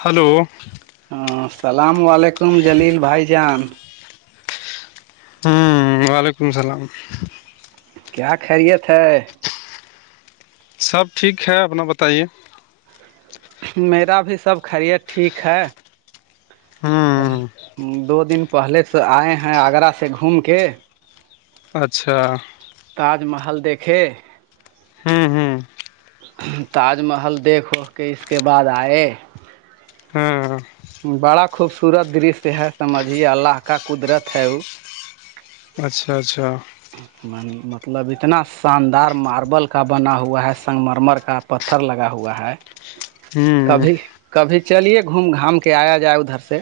hello ہاں السلام علیکم جلیل بھائی جان ہمم وعلیکم السلام کیا خیریت ہے سب ٹھیک ہے اپنا بتائیے میرا بھی سب خیریت ٹھیک ہے ہوں دو دن پہلے سے آئے ہیں آگرہ سے گھوم کے اچھا تاج محل دیکھے ہوں ہوں تاج محل دیکھ و کے اس کے بعد آئے ہاں بڑا خوبصورت درشیہ ہے سمجھی اللہ کا قدرت ہے وہ اچھا اچھا [inaudible] مطلب اتنا شاندار ماربل کا بنا ہوا ہے سنگمرمر کا پتھر لگا ہوا ہے ہوں کبھی کبھی چلیے گھوم گھام کے آیا جائے ادھر سے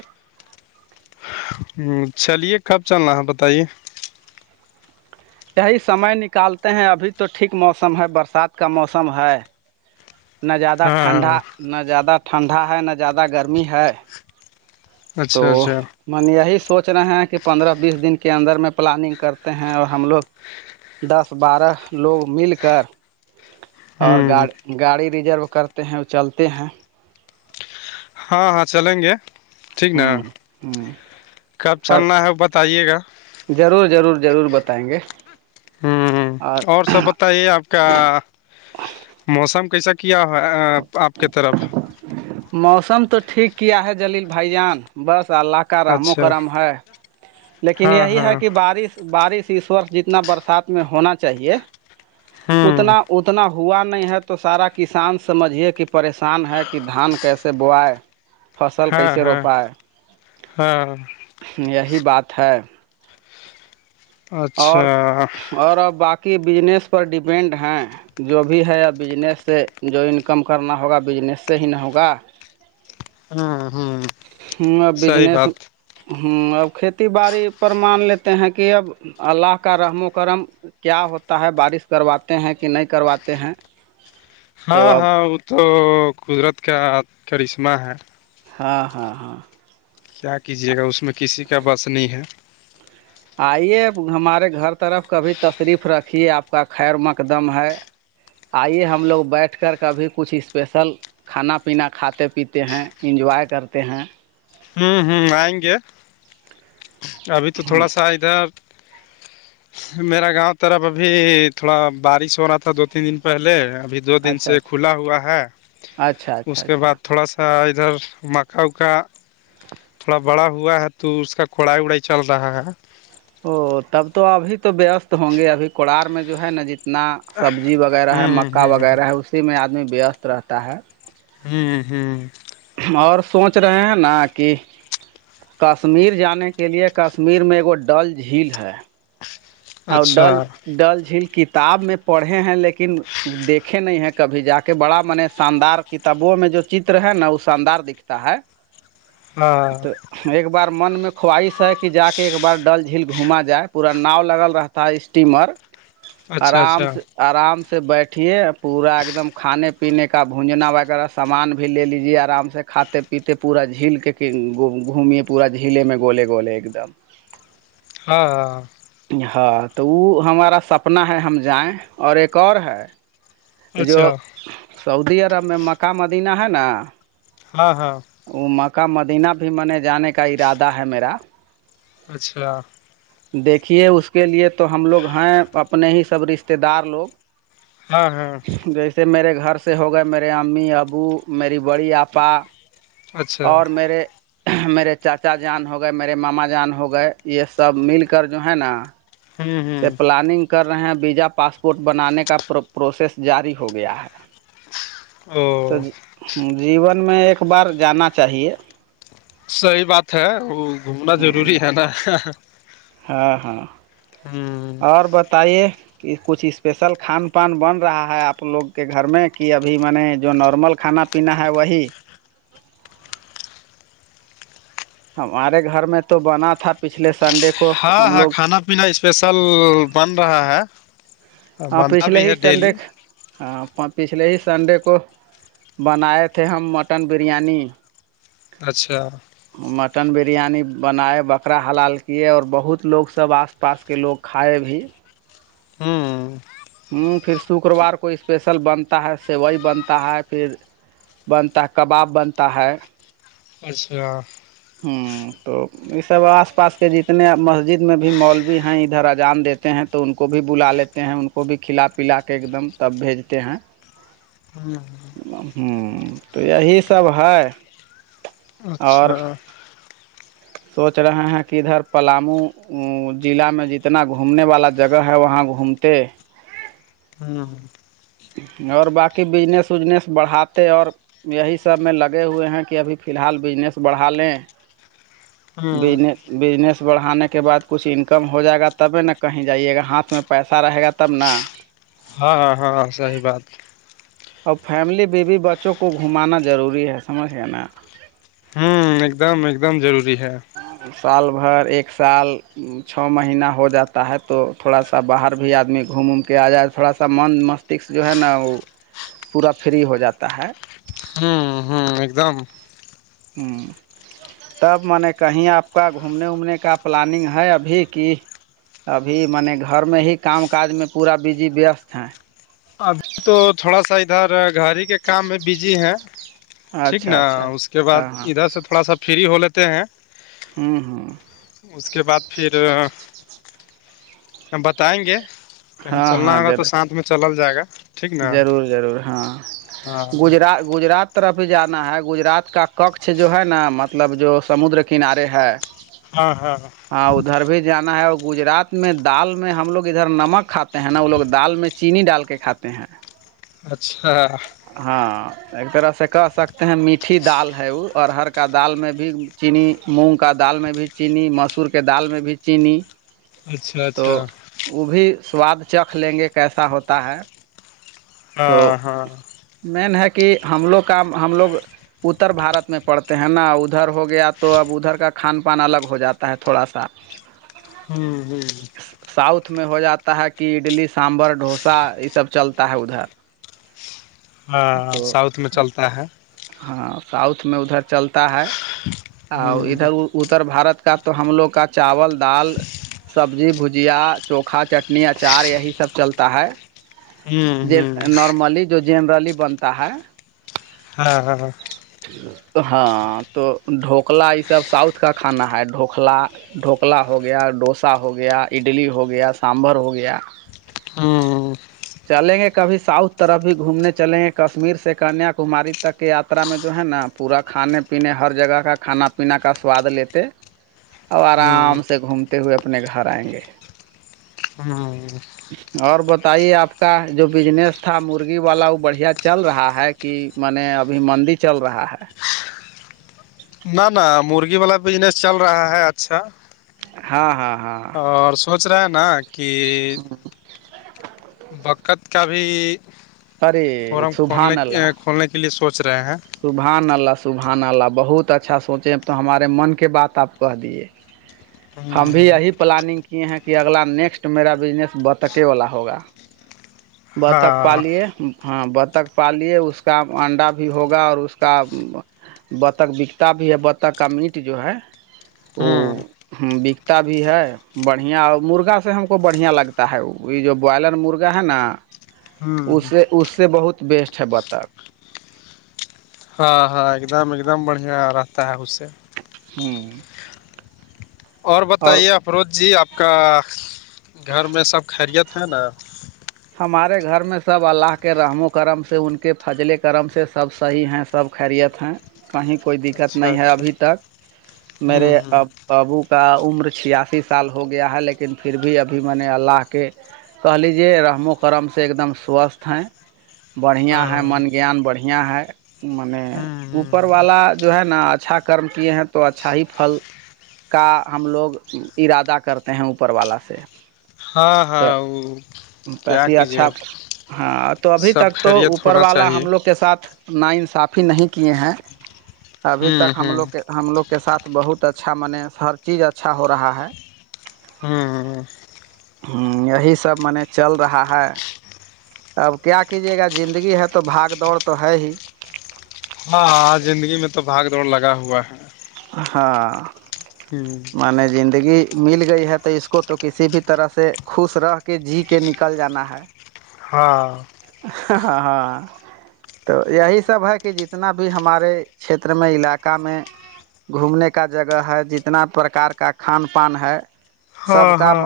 ہ چلیے کب چلنا ہے بتائیے یہی سمے نکالتے ہیں ابھی تو ٹھیک موسم ہے برسات کا موسم ہے نہ زیادہ ٹھنڈا ہاں نہ زیادہ ٹھنڈا ہے نہ زیادہ گرمی ہے تو اچھا اچھا من یہی سوچ رہے ہیں کہ پندرہ بیس دن کے اندر میں پلاننگ کرتے ہیں اور ہم لوگ دس بارہ لوگ مل کر اور ہوں گاڑ گاڑی بھی ضرور کرتے ہیں اور چلتے ہیں ہاں ہاں چلیں گے ٹھیک نا ہوں ہوں کب اور چلنا ہے وہ بتائیے گا ضرور ضرور ضرور بتائیں گے ہوں اور سب بتائیے آپ کا موسم کیسا کیا ہو آپ کی طرف موسم تو ٹھیک کیا ہے جلیل بھائی جان بس اللہ رحم و اچھا کرم ہے لیکن ہاں یہی ہے ہاں کہ بارش بارش اس وورس جتنا برسات میں ہونا چاہیے ہوں اتنا اتنا ہو ہوا نہیں ہے تو سارا کسان سمجھیے کہ پریشان ہے کہ دھان کیسے بووائے فصل ہاں کیسے ہاں روپائے ہاں یہی بات ہے اور اچھا اور اب باقی بجنس پر ڈپینڈ ہیں جو بھی ہےیا بجنس سے جو انکم کرنا ہوگا بجنس سے ہی نہ ہوگا ہاں ہوں میں صحیح بزنس بات ہوں اب کھیتی باڑی پر مان لیتے ہیں کہ اب اللہ کا رحم و کرم کیا ہوتا ہے بارش کرواتے ہیں کہ نہیں کرواتے ہیں تو ہاں اب ہاں وہ تو قدرت کا کرشمہ ہے ہاں ہاں ہاں کیا کیجیے گا اس میں کسی کا بس نہیں ہے آئیے ہمارے گھر طرف کبھی تشریف رکھیے آپ کا خیر مقدم ہے آئیے ہم لوگ بیٹھ کر کبھی کچھ اسپیشل کھانا پینا کھاتے پیتے ہیں انجوائے کرتے ہیں ہوں ہوں آئیں گے ابھی تو تھوڑا سا ادھر میرا گاؤں ترف ابھی تھوڑا بارش ہو رہا تھا دو تین دن پہلے ابھی دو دن سے اچھا اچھا کھلا ہوا ہے اچھا اس اچھا کے اچھا بعد تھوڑا سا ادھر مکاؤ کا تھوڑا بڑا ہوا ہے تو اس کا کوڑھائی وڑھائی چل رہا ہے او تب تو ابھی تو وست ہوں گے ابھی کوار میں جو ہے نا جتنا سبزی وغیرہ ہے ہوں مکا ہوں وغیرہ ہے اسی میں آدمی وست رہتا ہے ہوں ہوں اور سوچ رہے ہیں نا کہ کشمیر جانے کے لیے کشمیر میں ایکگو ڈل جھیل ہے اور اچھا ڈل ڈل جھیل کتاب میں پڑھے ہیں لیکن دیکھے نہیں ہیں کبھی جا کے بڑا من شاندار کتابوں میں جو چتر ہے نا وہ شاندار دکھتا ہے ہاں تو ایک بار من خواہش ہے کہ جا کے ایک بار ڈل جھیل گھما جائے پورا ناؤ لگل رہتا اسٹیمر اچھا آرام اچھا سے آرام سے بیٹھیے پورا ایک دم کھانے پینے کا بونجنا وغیرہ سامان بھی لے لیجیے آرام سے کھاتے پیتے پورا جھیل کے گھوم پورا جھیلے میں گولے گولے ایک دم ہاں ہاں ہاں تو وہ ہمارا سپنا ہے ہم جائیں اور ایک اور ہے جو اچھا سعودی عرب میں مکہ مدینہ ہے نا ہاں ہاں وہ مکہ مدینہ بھی منے جانے کا ارادہ ہے میرا اچھا دیکھیے اس کے لیے تو ہم لوگ ہیں اپنے ہی سب رشتے دار لوگ ہاں ہاں [inaudible] سے میرے گھر سے ہو گئے میرے امی ابو میری بڑی آپا اچھا اور میرے میرے چاچا جان ہو گئے میرے ماما جان ہو گئے یہ سب مل کر جو ہے نا ہوں سے ہوں پلاننگ کر رہے ہیں ویزا پاسپورٹ بنانے کا پرو پروسیس جاری ہو گیا ہے او تو جیون میں ایک بار صحیح بات ہے ضروری ہے نا ہاں ہاں ہوں اور بتائیے کچھ اسپیسل خان پان بن رہا ہے اپ لوگ کے گھر میں کہ ابھی میں نے جو نارمل کھانا ہے وہی ہمارے گھر میں تو بنا تھا- پچھلے سنڈے- کو ہاں ہم ہاں لوگ کھانا پینا اسپیشل بن رہا ہے اپ بنتا پچھلے بھی ہی ہے ڈیلی سندھک پچھلے ہی سنڈے کو- بنائے تھے ہم مٹن بریانی- اچھا مٹن بریانی بنائے بکرا حلال کی ہے اور بہت لوگ سب پاس کے لوگ کھائے بھی - ہوں پھر تو کروار کو اسپیسل بنتا ہے سوائی بنتا ہے پھر کباب بنتا ہے- اچھا ہوں تو اس پاس کے جتنے مسجد میں بھی مولوی ہیں ادھر ا جان دیتے ہیں تو ان کو بھی بلا لیتے ہیں ان کو بھی کھلا پلا کے ایک دم تب بھیجتے ہیں- [inaudible] تو یہ سب ہائے اور اچھا - سوچ رہے ہیں کہ ادھر پلامو ضلع میں جتنا گھومنے والا جگہ ہے وہاں گھومتے ہاں اور باقی بزنس بڑھاتے اور یہی سب میں لگے ہوئے ہیں کہ ابھی فی الحال بجنس بڑھا لیں ہاں بزنس بزنس بڑھانے کے بعد کچھ انکم ہو جائے گا تبھی ن کہیں جائیے گا ہاتھ میں پیسہ رہے گا تب ن- ہاں- ہاں صحیح بات اب فیملی بی بی بچوں کو گھمانا ضروری ہے سمجھ لینا - ہوں ایک دم ایک دم ضروری ہے - سال بھر ایک سال- چ مہینہ ہو جاتا ہے تو تھوڑا سا باہر بھی ادمی گھوم کے ا جائے تھوڑا سا منند جو ہے نا وہ پورا فری ہو جاتا ہے ہوں ہوں ہ ایک دم ہوں کہیں اپ کا گھومنے گھومنے کا پلاننگ ہے ابھی کی- ابھی م نے گھر میں ہی کام کاج میں پورا بزی وست ہیں تو تھوڑا سا ادھر گاڑی کے کام میں بجے ہیں ٹھیک اچھا نا اچھا اس کے بعد ہاں ہاں ادھر سے تھوڑا سا فری ہو لیتے ہیں- ہوں- ہوں اس کے بعد پھر ہم بتائیں گے- کہیں ہاں چلنا ہاں ہوگا تو ضرور ساتھ میں چلل جائے گا- ٹھیک نا ضرور ضرور ہاں ہاں گجرات - گجرات طرف ہی جانا ہے گجرات کا کچھ جو ہے نا مطلب جو سمندر کنارے ہے- ہاں ہاں ہاں ہاں ادھر بھی جانا ہے اور گجرات میں دال میں ہم لوگ ادھر نمک کھاتے ہیں نا وہ لوگ دال میں چینی ڈال کے کھاتے ہیں اچھا ہاں ایک طرح سے کہ سکتے ہیں میٹھی دال ہے وہ ارہر کا دال میں بھی چینی مونگ کا دال میں بھی چینی مسور کے دال میں بھی چینی اچھا تو اچھا وہ بھی سواد چکھ لیں گے کیسا ہوتا ہے تو ہاں ہاں مین ہے کہ ہم لوگ کام ہم لوگ اتر بھارت میں پڑتے ہیں نا ادھر ہو گیا تو اب ادھر کا کھان پان الگ ہو جاتا ہے تھوڑا سا [inaudible] ہوں ہ ساؤتھ میں ہو جاتا ہے کہ اڈلی سانبھر ڈوسا یہ سب چلتا ہے ادھر ہاں تو ساؤتھ میں چلتا ہے ہاں ساؤتھ میں ادھر چلتا ہے اور ہوں ادھر اتر بھارت کا تو ہم لوگ کا چاول دال سبزی بھجیا چوکھا چٹنی اچار یہی سب چلتا ہے ہوں جی ہوں نارملی جو جنرلی بنتا ہے ہاں ہاں ہاں ہاں تو ڈھوکلا یہ سب ساؤتھ کا کھانا ہے ڈھوکلا ڈھوکلا ہو گیا ڈوسا ہو گیا اڈلی ہو گیا سانبھر ہو گیا ہاں چلیں گے کبھی ساؤتھ طرف بھی گھومنے چلیں گے کشمیر سے کنیا کماری ب تک یارا میں جو ہے نا پورا کھانے پینے ہر جگہ کا کھانا پینا کا سواد لیتے اورب ہوں آرام سے گھومتے ہوئے اپنے گھر آئیں گے ہاں اور بتائیے آپ کا جو بجنس تھا مرغی والا وہ بڑھیا چل رہا ہے کہ م نے ابھی مندی چل رہا ہے نہ نہ مرغی والا بجنس چل رہا ہے اچھا ہاں ہاں ہاں اور سوچ رہا ہے نا کہ بکت کا بھی ارے فورم کھولنے سبحان اللہ کھولنے کے لیے سوچ رہے ہیں سبحان اللہ سبحان اللہ بہت اچھا سوچے تو ہمارے من کے بات آپ کہہ دیے ہم بھی ہوں یہی پلاننگ کیے ہیں کہ اگلا نیکسٹ میرا بزنس بطکے والا ہوگا بتخ ہاں پالیے ہاں بتخ پالے اس کا انڈا بھی ہوگا اور اس کا بتخ بکتا بھی ہے بتخ کا میٹ جو ہے ہاں ہوں بکتا بھی ہے بڑھیا مرغہ سے ہم کو بڑھیا لگتا ہے یہ جو بوائلر مرغا ہے نا ہوں اس سے اس سے بہت بیسٹ ہے بتاؤ ہاں ہاں ایک دم ایک دم بڑھیا رہتا ہے اس سے ہاں اور بتائیے افروز جی آپ کا گھر میں سب خیریت ہے نا ہمارے گھر میں سب اللہ کے رحم و کرم سے ان کے فضل کرم سے سب صحیح ہیں سب خیریت ہیں کہیں کوئی دقت اچھا نہیں ہے اچھا ابھی تک ہوں میرے ہوں اب ابو کا عمر چھیاسی سال ہو گیا ہے لیکن پھر بھی ابھی میں نے اللہ کے کہ لیجیے کرمو کرم سے ایک دم سوستھ ہیں بڑھیاں ہاں ہیں من گیان بڑھیا ہے م نے ہوں اوپر ہوں والا جو ہے نا اچھا کرم کیے ہیں تو اچھا ہی پھل کا ہم لوگ ارادہ کرتے ہیں اوپر والا سے ہاں ہاں کیا پٹری کیجیے اچھا ہاں تو ابھی سب تک تو خیریت اوپر ہونا والا چاہیے ہم لوگ کے ساتھ ناانصافی نہیں کیے ہیں ابھی ہوں تک ہم ہوں لوگ کے ہم لوگ کے ساتھ بہت اچھا منے ہر چیز اچھا ہو رہا ہے ہاں ہاں ہاں یہی سب مان چل رہا ہے اب کیا کیجیے گا زندگی ہے تو بھاگ دوڑ تو ہے ہی ہاں زندگی میں تو بھاگ دوڑ لگا ہوا ہے ہاں ہ مان زندگی مل گئی ہے تو اس کو تو کسی بھی طرح سے خوش رہ کے جی کے نکل جانا ہے ہاں ہاں ہاں تو یہی سب ہے کہ جتنا بھی ہمارے چھیتر میں علاقہ میں گھومنے کا جگہ ہے جتنا پرکار کا کھان پان ہے سب ہاں کا ہاں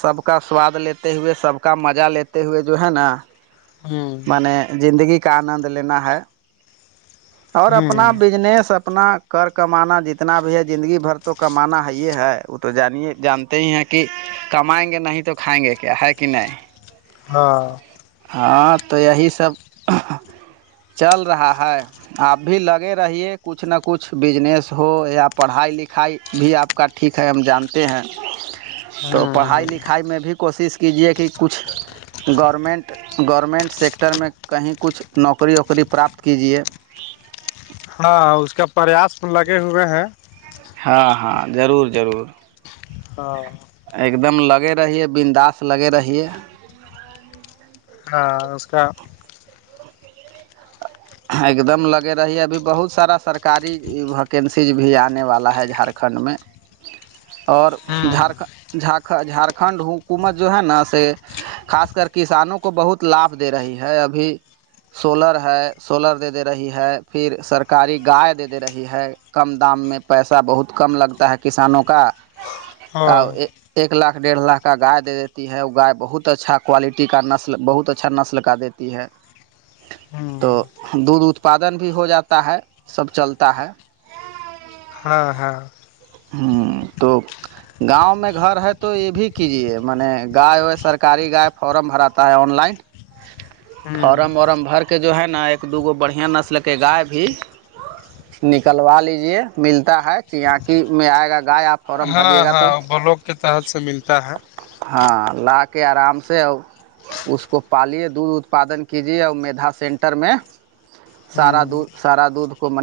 سب کا سواد لیتے ہوئے سب کا مزہ لیتے ہوئے جو ہے نا ہوں مان زندگی کا آنند لینا ہے اور اپنا ہوں بزنس اپ اپنا کر کمانا جتنا بھی ہے زندگی بھر تو کمانا ہے یہ ہے وہ تو جانے جان ہیں کہ کمائیں گے نہیں تو کھائیں گے کیا ہے کہ نہیں ہاں ہاں تو یہی سب چل رہا ہے آپ بھی لگے رہیے کچھ نہ کچھ بزنس ہو یا پڑھائی لکھائی بھی آپ کا ٹھیک ہے ہم جانتے ہیں تو پڑھائی ہوں لکھائی میں بھی کوشش کیجیے کہ کچھ گورنمنٹ گورنمنٹ سیکٹر میں کہیں کچھ نوکری ووکری پراپت کیجیے ہاں اس کا پریاس لگے ہوئے ہیں ہاں ہاں ضرور ضرور ہاں ایک دم لگے رہیے بنداس لگے رہیے ہاں اس کا ایک دم لگے رہی ہے ابھی بہت سارا سرکاری ویکنسیز بھی آنے والا ہے جھارکھنڈ میں ببب اور ہوں جھارن ج جھارکھنڈ حکومت جو ہے نا سے خاص کر کسانوں کو بہت لابھ دے رہی ہے ابھی سولر ہے سولر دے دے رہی ہے پھر سرکاری گائے دے دے رہی ہے کم دام میں پیسہ بہت کم لگتا ہے کسانوں کا ہاں ایک لاکھ ڈیڑھ لاکھ کا گائے دے دیتی ہے وہ گائے بہت اچھا کوالٹی کا نسل بہت اچا اچھا نسل کا دیتی ہے ہوں تو دودھ اتپادن بھی ہو جاتا ہے سب چلتا ہے ہاں ہاں ہا تو گاؤں میں گھر ہے تو یہ بھی کیجیے میں نے گائے ہوئے سرکاری گائے فارم بھراتا ہے آن لائن گ ہوں فارم وارم بھر کے جو ہے نا ایک دو گو بڑھیا نسلک ہے گائے بھی نکلوا لیجے ملتا ہے چیاکی میں آئے گا گائے آپ فارم ہاں بھریے گا تو ہاں بلاک کے تحت سے ملتا ہے ہاں لا کے آرام سے ا اس کو پالے دودھ اتپادن کیجیے اور مھا سینٹر میں سارا ہوں دھ سارا دودھ کو من